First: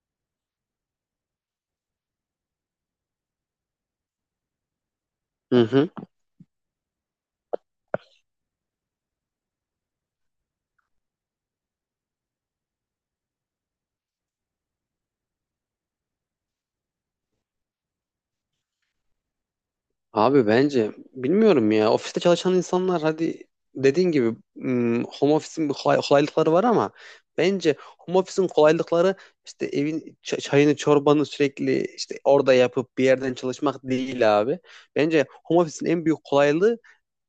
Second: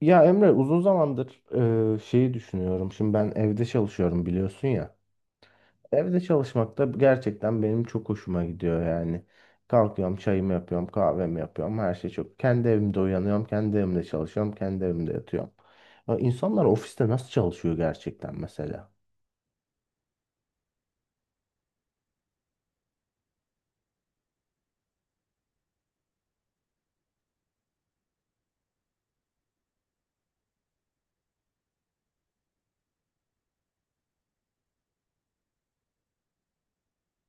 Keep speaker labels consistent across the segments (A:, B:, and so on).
A: Ya Emre uzun zamandır şeyi düşünüyorum. Şimdi ben evde çalışıyorum biliyorsun ya.
B: Hı hı.
A: Evde çalışmak da gerçekten benim çok hoşuma gidiyor yani. Kalkıyorum, çayımı yapıyorum, kahvemi yapıyorum. Her şey çok. Kendi evimde uyanıyorum, kendi evimde çalışıyorum, kendi evimde yatıyorum. Ya İnsanlar ofiste nasıl çalışıyor gerçekten mesela?
B: Abi bence bilmiyorum ya, ofiste çalışan insanlar hadi dediğin gibi home office'in kolaylıkları var ama bence home office'in kolaylıkları işte evin çayını çorbanı sürekli işte orada yapıp bir yerden çalışmak değil abi. Bence home office'in en büyük kolaylığı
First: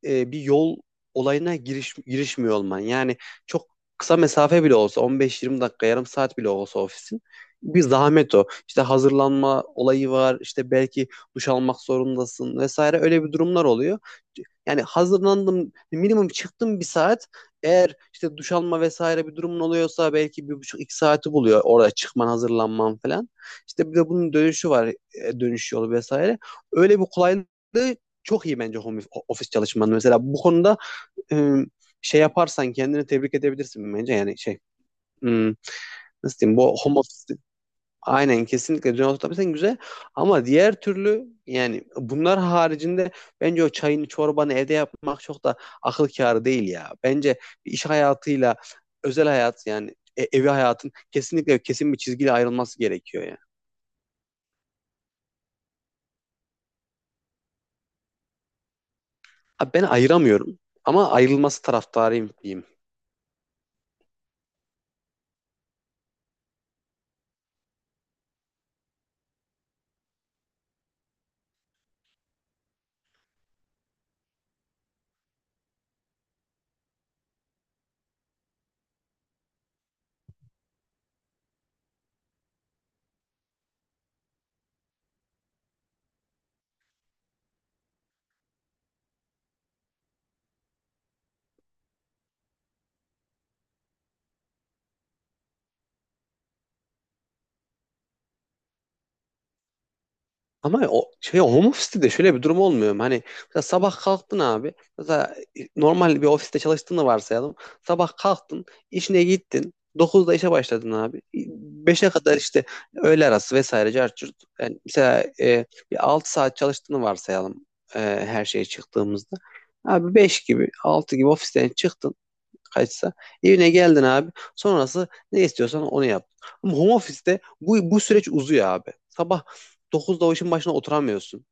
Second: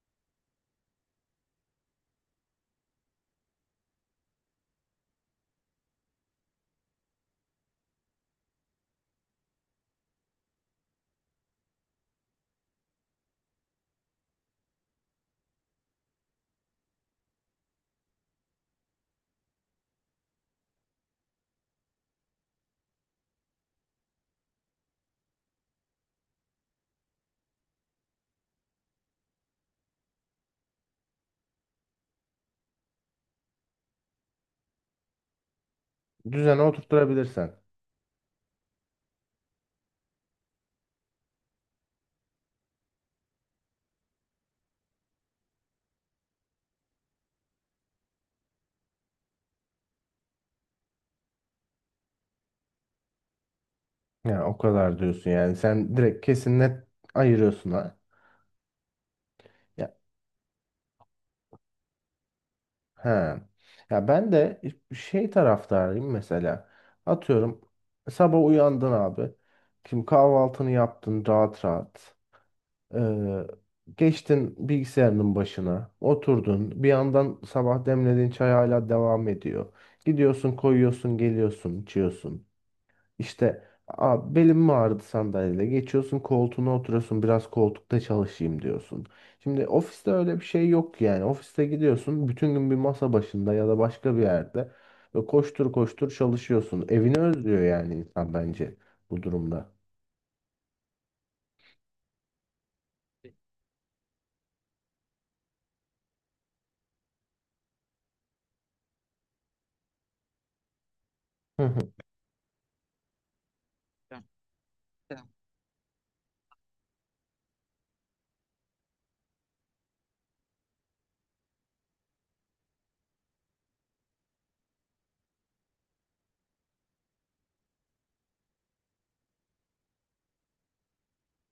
B: bir yol olayına girişmiyor olman. Yani çok kısa mesafe bile olsa 15-20 dakika yarım saat bile olsa ofisin bir zahmet o. İşte hazırlanma olayı var, işte belki duş almak zorundasın vesaire, öyle bir durumlar oluyor. Yani hazırlandım minimum çıktım bir saat, eğer işte duş alma vesaire bir durumun oluyorsa belki bir buçuk iki saati buluyor orada çıkman hazırlanman falan. İşte bir de bunun dönüşü var, dönüş yolu vesaire. Öyle bir kolaylığı çok iyi bence home office çalışman. Mesela bu konuda e, şey yaparsan kendini tebrik edebilirsin bence. Yani şey, hmm, nasıl diyeyim,
A: Düzene
B: bu home office
A: oturtturabilirsen.
B: aynen, kesinlikle düzen oturtabilirsen güzel. Ama diğer türlü, yani bunlar haricinde bence o çayını çorbanı evde yapmak çok da akıl kârı değil ya. Bence iş hayatıyla özel hayat, yani evi hayatın kesinlikle kesin bir çizgiyle ayrılması gerekiyor ya.
A: Yani o kadar diyorsun yani. Sen direkt kesin net ayırıyorsun ha.
B: Abi ben ayıramıyorum ama ayrılması taraftarıyım diyeyim.
A: He. Ya ben de şey taraftarıyım mesela. Atıyorum sabah uyandın abi. Şimdi kahvaltını yaptın rahat rahat. Ee, geçtin bilgisayarının başına. Oturdun. Bir yandan sabah demlediğin çay hala devam ediyor. Gidiyorsun koyuyorsun geliyorsun içiyorsun. İşte "Aa, belim mi ağrıdı sandalyede?" Geçiyorsun koltuğuna oturuyorsun, biraz koltukta çalışayım diyorsun. Şimdi ofiste öyle bir şey yok yani. Ofiste gidiyorsun bütün gün bir masa başında ya da başka bir yerde ve koştur koştur çalışıyorsun. Evini özlüyor yani insan bence bu durumda.
B: Ama o şey, home office'te de şöyle bir durum olmuyor mu? Hani mesela sabah kalktın abi. Mesela normal bir ofiste çalıştığını varsayalım. Sabah kalktın, işine gittin. Dokuzda işe başladın abi.
A: Hı hı.
B: Beşe kadar işte öğle arası vesaire cart curt. Yani mesela bir 6 saat çalıştığını varsayalım, e, her şeye çıktığımızda. Abi 5 gibi, 6 gibi ofisten çıktın kaçsa. Evine geldin abi. Sonrası ne istiyorsan onu yap. Ama home office'te bu süreç uzuyor abi. Sabah 9'da o işin başına oturamıyorsun.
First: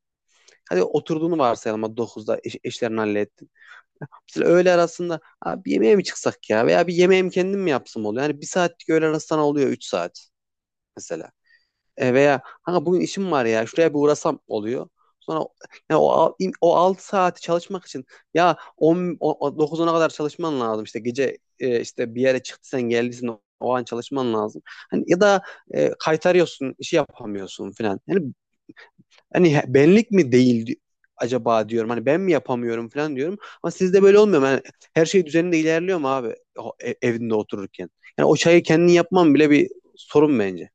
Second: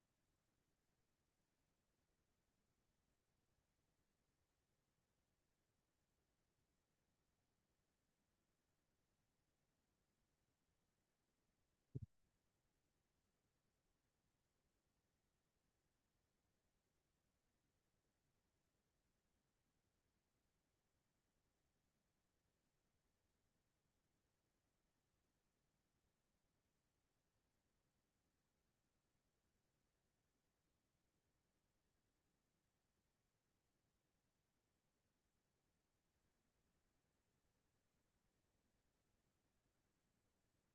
B: Hadi oturduğunu varsayalım, hadi dokuzda işlerini hallettin. Mesela öğle arasında abi yemeğe mi çıksak ya, veya bir yemeğim kendim mi yapsam oluyor. Yani bir saatlik öğle arası sana oluyor 3 saat mesela. E, veya kanka bugün işim var ya, şuraya bir uğrasam oluyor. Sonra yani o 6 saati çalışmak için ya 10, o- o 9 kadar çalışman lazım. İşte gece işte bir yere çıktıysan geldiysen o an çalışman lazım. Hani ya da kaytarıyorsun, işi yapamıyorsun falan. Yani hani benlik mi değil acaba diyorum. Hani ben mi yapamıyorum falan diyorum. Ama sizde böyle olmuyor mu? Yani her şey düzeninde ilerliyor mu abi o evinde otururken? Yani o çayı kendin yapman bile bir sorun bence.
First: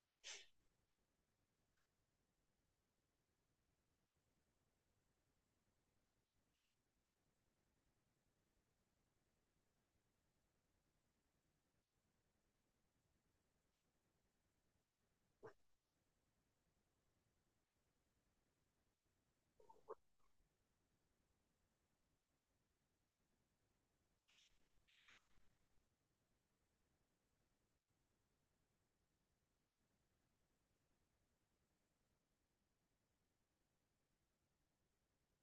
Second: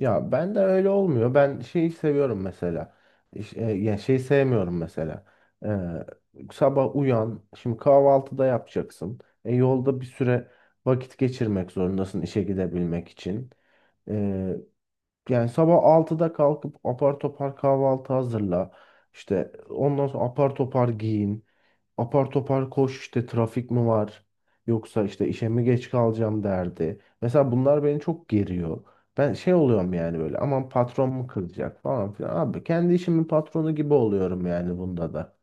A: Ya ben de öyle olmuyor. Ben şeyi seviyorum mesela. Ya şeyi sevmiyorum mesela. Sabah uyan, şimdi kahvaltıda yapacaksın. E, yolda bir süre vakit geçirmek zorundasın işe gidebilmek için. Ee, yani sabah 6'da kalkıp apar topar kahvaltı hazırla. İşte ondan sonra apar topar giyin, apar topar koş, işte trafik mi var yoksa işte işe mi geç kalacağım derdi. Mesela bunlar beni çok geriyor. Ben şey oluyorum yani böyle, aman patron mu kızacak falan filan. Abi kendi işimin patronu gibi oluyorum yani bunda da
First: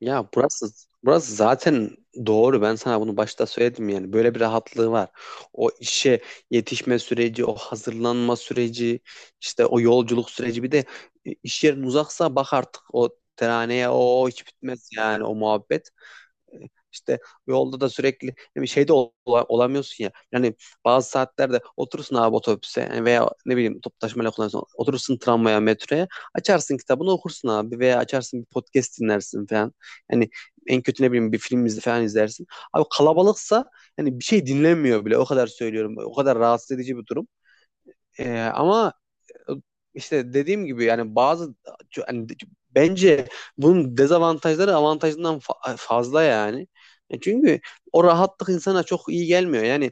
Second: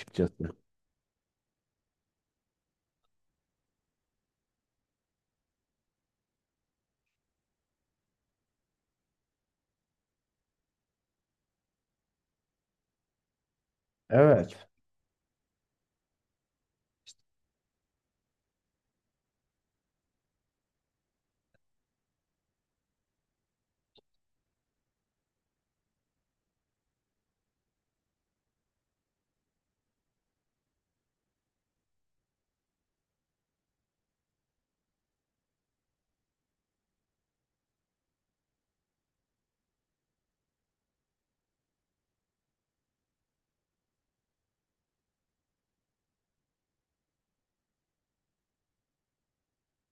B: Ya burası zaten doğru. Ben sana bunu başta söyledim yani. Böyle bir rahatlığı var. O işe yetişme süreci, o hazırlanma süreci, işte o yolculuk süreci, bir de iş yerin uzaksa bak, artık o teraneye o hiç
A: Evet.
B: bitmez yani o muhabbet. İşte yolda da sürekli bir şeyde olamıyorsun ya. Yani bazı saatlerde oturursun abi otobüse, yani veya ne bileyim toplu taşımayla kullanıyorsun. Oturursun tramvaya, metroya. Açarsın kitabını okursun abi, veya açarsın bir podcast dinlersin falan. Yani en kötü ne bileyim bir film izle falan izlersin. Abi kalabalıksa yani bir şey dinlenmiyor bile, o kadar söylüyorum. O kadar rahatsız edici bir durum. Ama işte dediğim gibi, yani bazı, yani bence bunun dezavantajları avantajından fazla yani. E çünkü o rahatlık insana çok iyi gelmiyor. Yani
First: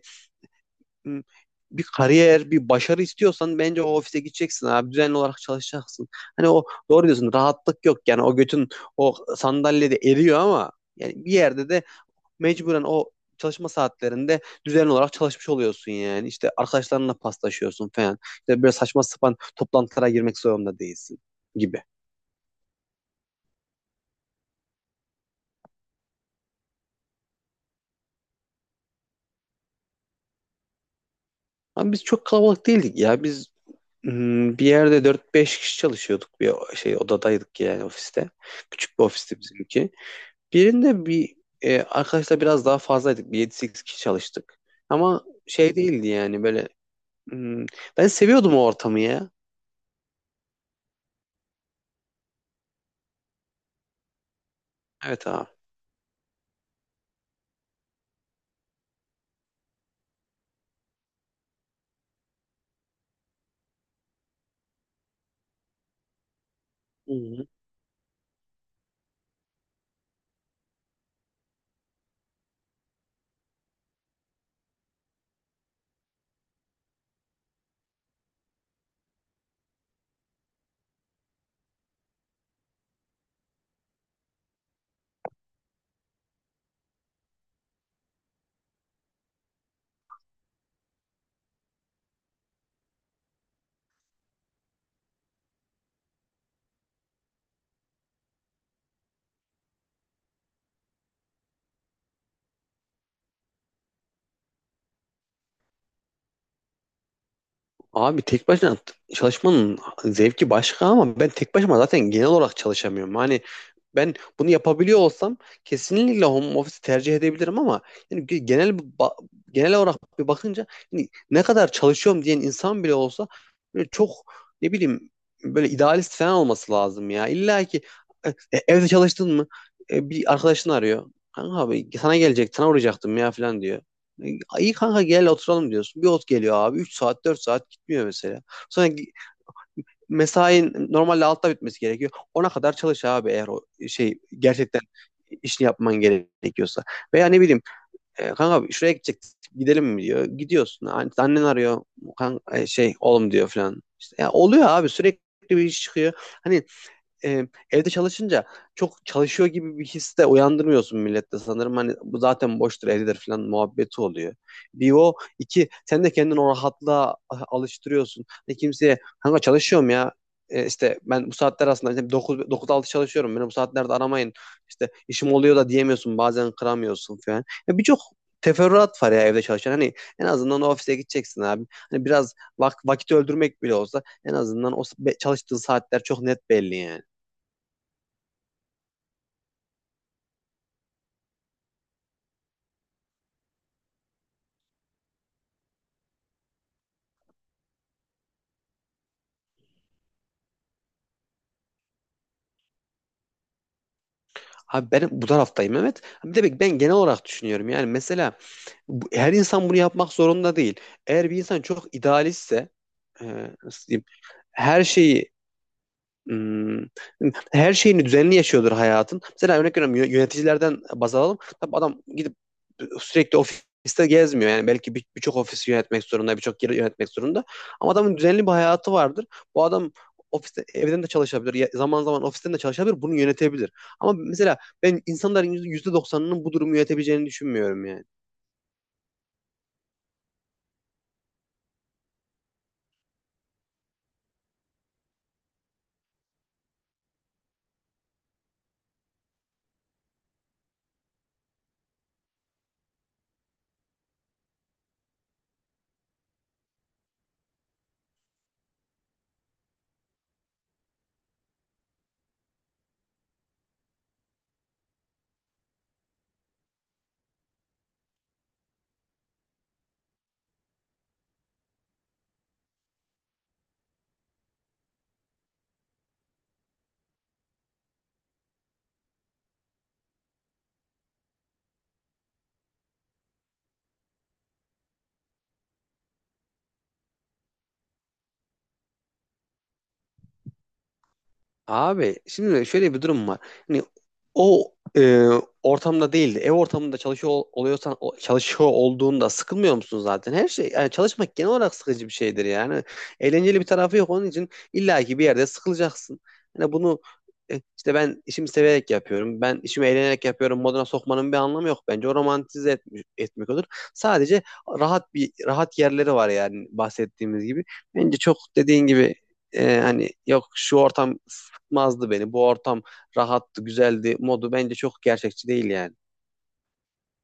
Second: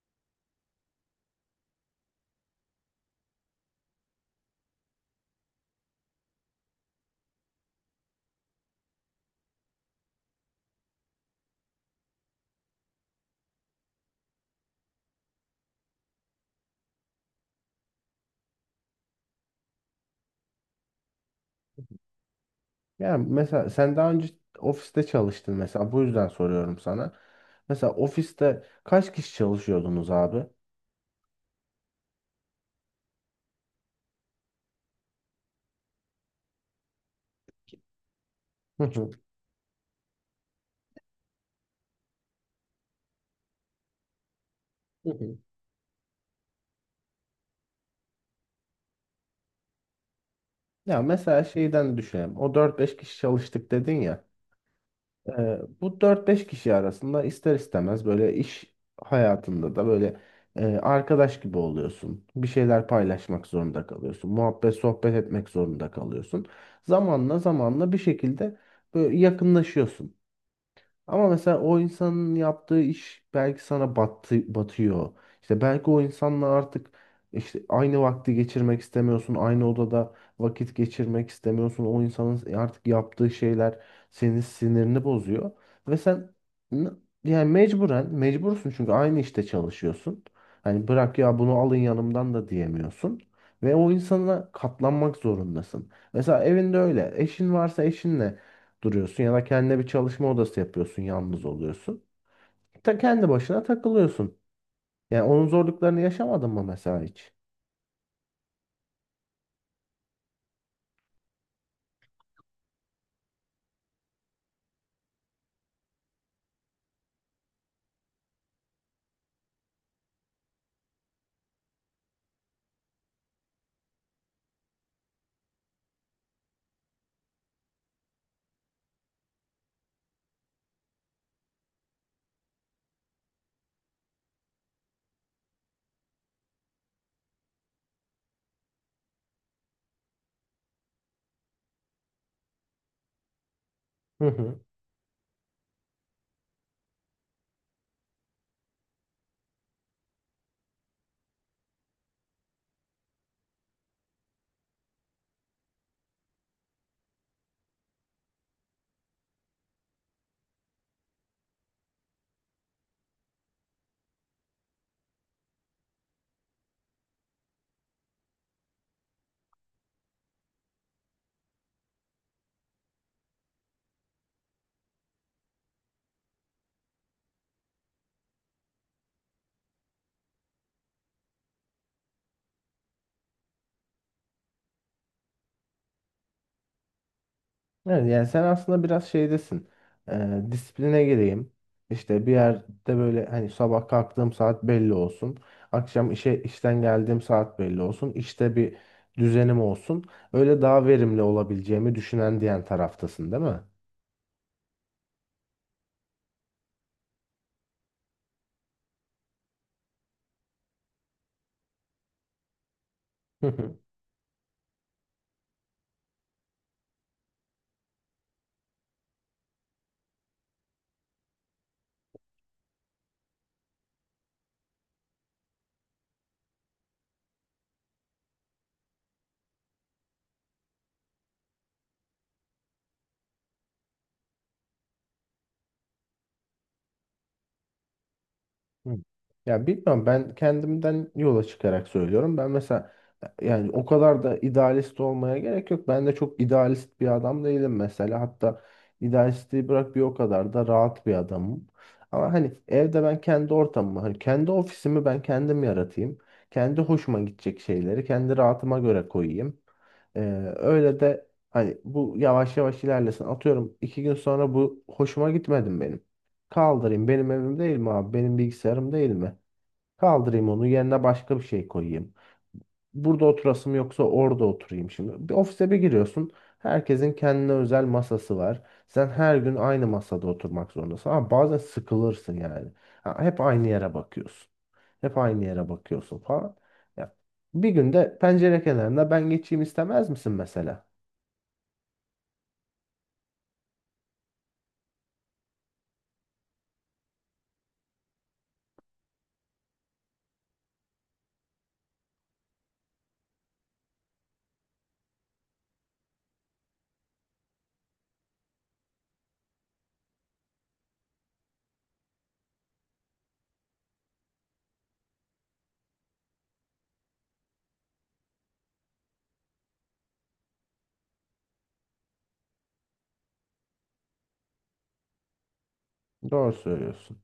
B: m, bir kariyer, bir başarı istiyorsan bence o ofise gideceksin abi. Düzenli olarak çalışacaksın. Hani, o doğru diyorsun, rahatlık yok, yani o götün o sandalyede eriyor ama yani bir yerde de mecburen o çalışma saatlerinde düzenli olarak çalışmış oluyorsun yani. İşte arkadaşlarınla paslaşıyorsun falan. İşte böyle saçma sapan toplantılara girmek zorunda değilsin gibi.
A: Yani mesela sen daha önce ofiste çalıştın mesela, bu yüzden soruyorum sana. Mesela ofiste kaç kişi çalışıyordunuz abi?
B: Ama biz çok kalabalık değildik ya. Biz bir yerde dört beş kişi çalışıyorduk, bir şey odadaydık yani ofiste.
A: Hı
B: Küçük bir
A: hı.
B: ofisti bizimki. Birinde bir, arkadaşlar biraz daha fazlaydık. Bir yedi sekiz kişi çalıştık.
A: Hı
B: Ama
A: hı.
B: şey değildi yani, böyle hmm, ben seviyordum o ortamı ya.
A: Ya mesela şeyden düşünelim. O dört beş kişi çalıştık dedin ya.
B: Evet abi.
A: Bu dört beş kişi arasında ister istemez böyle iş hayatında da böyle arkadaş gibi oluyorsun. Bir şeyler paylaşmak zorunda kalıyorsun. Muhabbet, sohbet etmek zorunda kalıyorsun.
B: Hı
A: Zamanla
B: hı.
A: zamanla bir şekilde böyle yakınlaşıyorsun. Ama mesela o insanın yaptığı iş belki sana battı, batıyor. İşte belki o insanla artık işte aynı vakti geçirmek istemiyorsun. Aynı odada vakit geçirmek istemiyorsun. O insanın artık yaptığı şeyler senin sinirini bozuyor. Ve sen n- yani mecburen mecbursun, çünkü aynı işte çalışıyorsun. Hani bırak ya, bunu alın yanımdan da diyemiyorsun. Ve o insana katlanmak zorundasın. Mesela evinde öyle. Eşin varsa eşinle duruyorsun ya da kendine bir çalışma odası yapıyorsun, yalnız oluyorsun. Ta kendi başına takılıyorsun. Yani onun zorluklarını yaşamadın mı mesela hiç?
B: Abi tek başına çalışmanın zevki başka ama ben tek başıma zaten genel olarak çalışamıyorum. Hani ben bunu yapabiliyor olsam kesinlikle home office tercih edebilirim ama yani genel genel olarak bir bakınca, yani ne kadar çalışıyorum diyen insan bile olsa böyle çok, ne bileyim, böyle idealist falan olması lazım ya. İlla ki evde çalıştın mı bir arkadaşını arıyor. Kanka abi sana gelecek, sana uğrayacaktım ya falan diyor. E, İyi kanka gel oturalım diyorsun. Bir ot geliyor abi. Üç saat 4 saat gitmiyor mesela. Sonra mesain normalde altta bitmesi gerekiyor. Ona kadar çalış abi, eğer o şey
A: Hı hı.
B: gerçekten işini yapman gerekiyorsa. Veya ne bileyim kanka şuraya gidecek, gidelim mi diyor. Gidiyorsun. Annen arıyor. Şey oğlum diyor falan. İşte, ya oluyor abi, sürekli bir iş çıkıyor. Hani evde çalışınca çok çalışıyor gibi bir his de uyandırmıyorsun millette sanırım. Hani bu zaten boştur evdedir falan muhabbeti oluyor. Bir o iki sen de kendini o rahatlığa alıştırıyorsun. Ne kimseye kanka çalışıyorum ya, E, işte ben bu saatler aslında işte dokuz dokuz altı çalışıyorum. Beni bu saatlerde aramayın. İşte işim oluyor da diyemiyorsun. Bazen kıramıyorsun falan. Ya birçok teferruat var ya evde çalışan. Hani en azından o ofise gideceksin abi. Hani biraz vakit öldürmek bile olsa en azından çalıştığın saatler çok net belli yani.
A: Evet, yani sen aslında biraz şeydesin. Disipline gireyim. İşte bir yerde böyle hani sabah kalktığım saat belli olsun. Akşam işe işten geldiğim saat belli olsun. İşte bir düzenim olsun. Öyle daha verimli olabileceğimi düşünen, diyen taraftasın, değil mi?
B: Abi ben bu taraftayım Mehmet. Bir de bak, ben genel olarak düşünüyorum. Yani mesela her insan bunu yapmak zorunda değil. Eğer bir insan çok idealistse, e, nasıl diyeyim, her şeyi, hmm, her şeyini düzenli yaşıyordur hayatın. Mesela örnek veriyorum, yöneticilerden baz alalım. Tabii adam gidip sürekli ofiste gezmiyor. Yani belki birçok ofisi yönetmek zorunda, birçok yeri yönetmek zorunda. Ama adamın düzenli bir hayatı vardır. Bu adam ofiste evden de çalışabilir. Zaman zaman ofisten de çalışabilir. Bunu yönetebilir. Ama mesela ben insanların %90'ının bu durumu yönetebileceğini düşünmüyorum yani.
A: Hı. Ya bilmiyorum, ben kendimden yola çıkarak söylüyorum. Ben mesela yani o kadar da idealist olmaya gerek yok. Ben de çok idealist bir adam değilim mesela. Hatta idealistliği bırak, bir o kadar da rahat bir adamım. Ama hani evde ben kendi ortamımı, hani kendi ofisimi ben kendim yaratayım. Kendi hoşuma gidecek şeyleri kendi rahatıma göre koyayım. Ee, öyle de hani bu yavaş yavaş ilerlesin. Atıyorum 2 gün sonra bu hoşuma gitmedim benim. Kaldırayım. Benim evim değil mi abi? Benim bilgisayarım değil mi? Kaldırayım onu. Yerine başka bir şey koyayım. Burada oturasım yoksa orada oturayım şimdi. Bir ofise bir giriyorsun. Herkesin kendine özel masası var. Sen her gün aynı masada oturmak zorundasın. Ama bazen sıkılırsın yani. Ha, hep aynı yere bakıyorsun. Hep aynı yere bakıyorsun falan. Ya, bir günde pencere kenarında ben geçeyim istemez misin mesela?
B: Abi şimdi şöyle bir durum var. Hani o ortamda değildi. Ev ortamında çalışıyor oluyorsan çalışıyor olduğunda sıkılmıyor musun zaten? Her şey, yani çalışmak genel olarak sıkıcı bir şeydir yani. Eğlenceli bir tarafı yok, onun için illaki bir yerde sıkılacaksın. Hani bunu işte, ben işimi severek yapıyorum. Ben işimi eğlenerek yapıyorum. Moduna sokmanın bir anlamı yok. Bence o romantize etmek olur. Sadece rahat yerleri var yani, bahsettiğimiz gibi. Bence çok dediğin gibi, hani yok şu ortam sıkmazdı beni. Bu ortam rahattı, güzeldi modu bence çok gerçekçi değil yani.
A: Doğru söylüyorsun.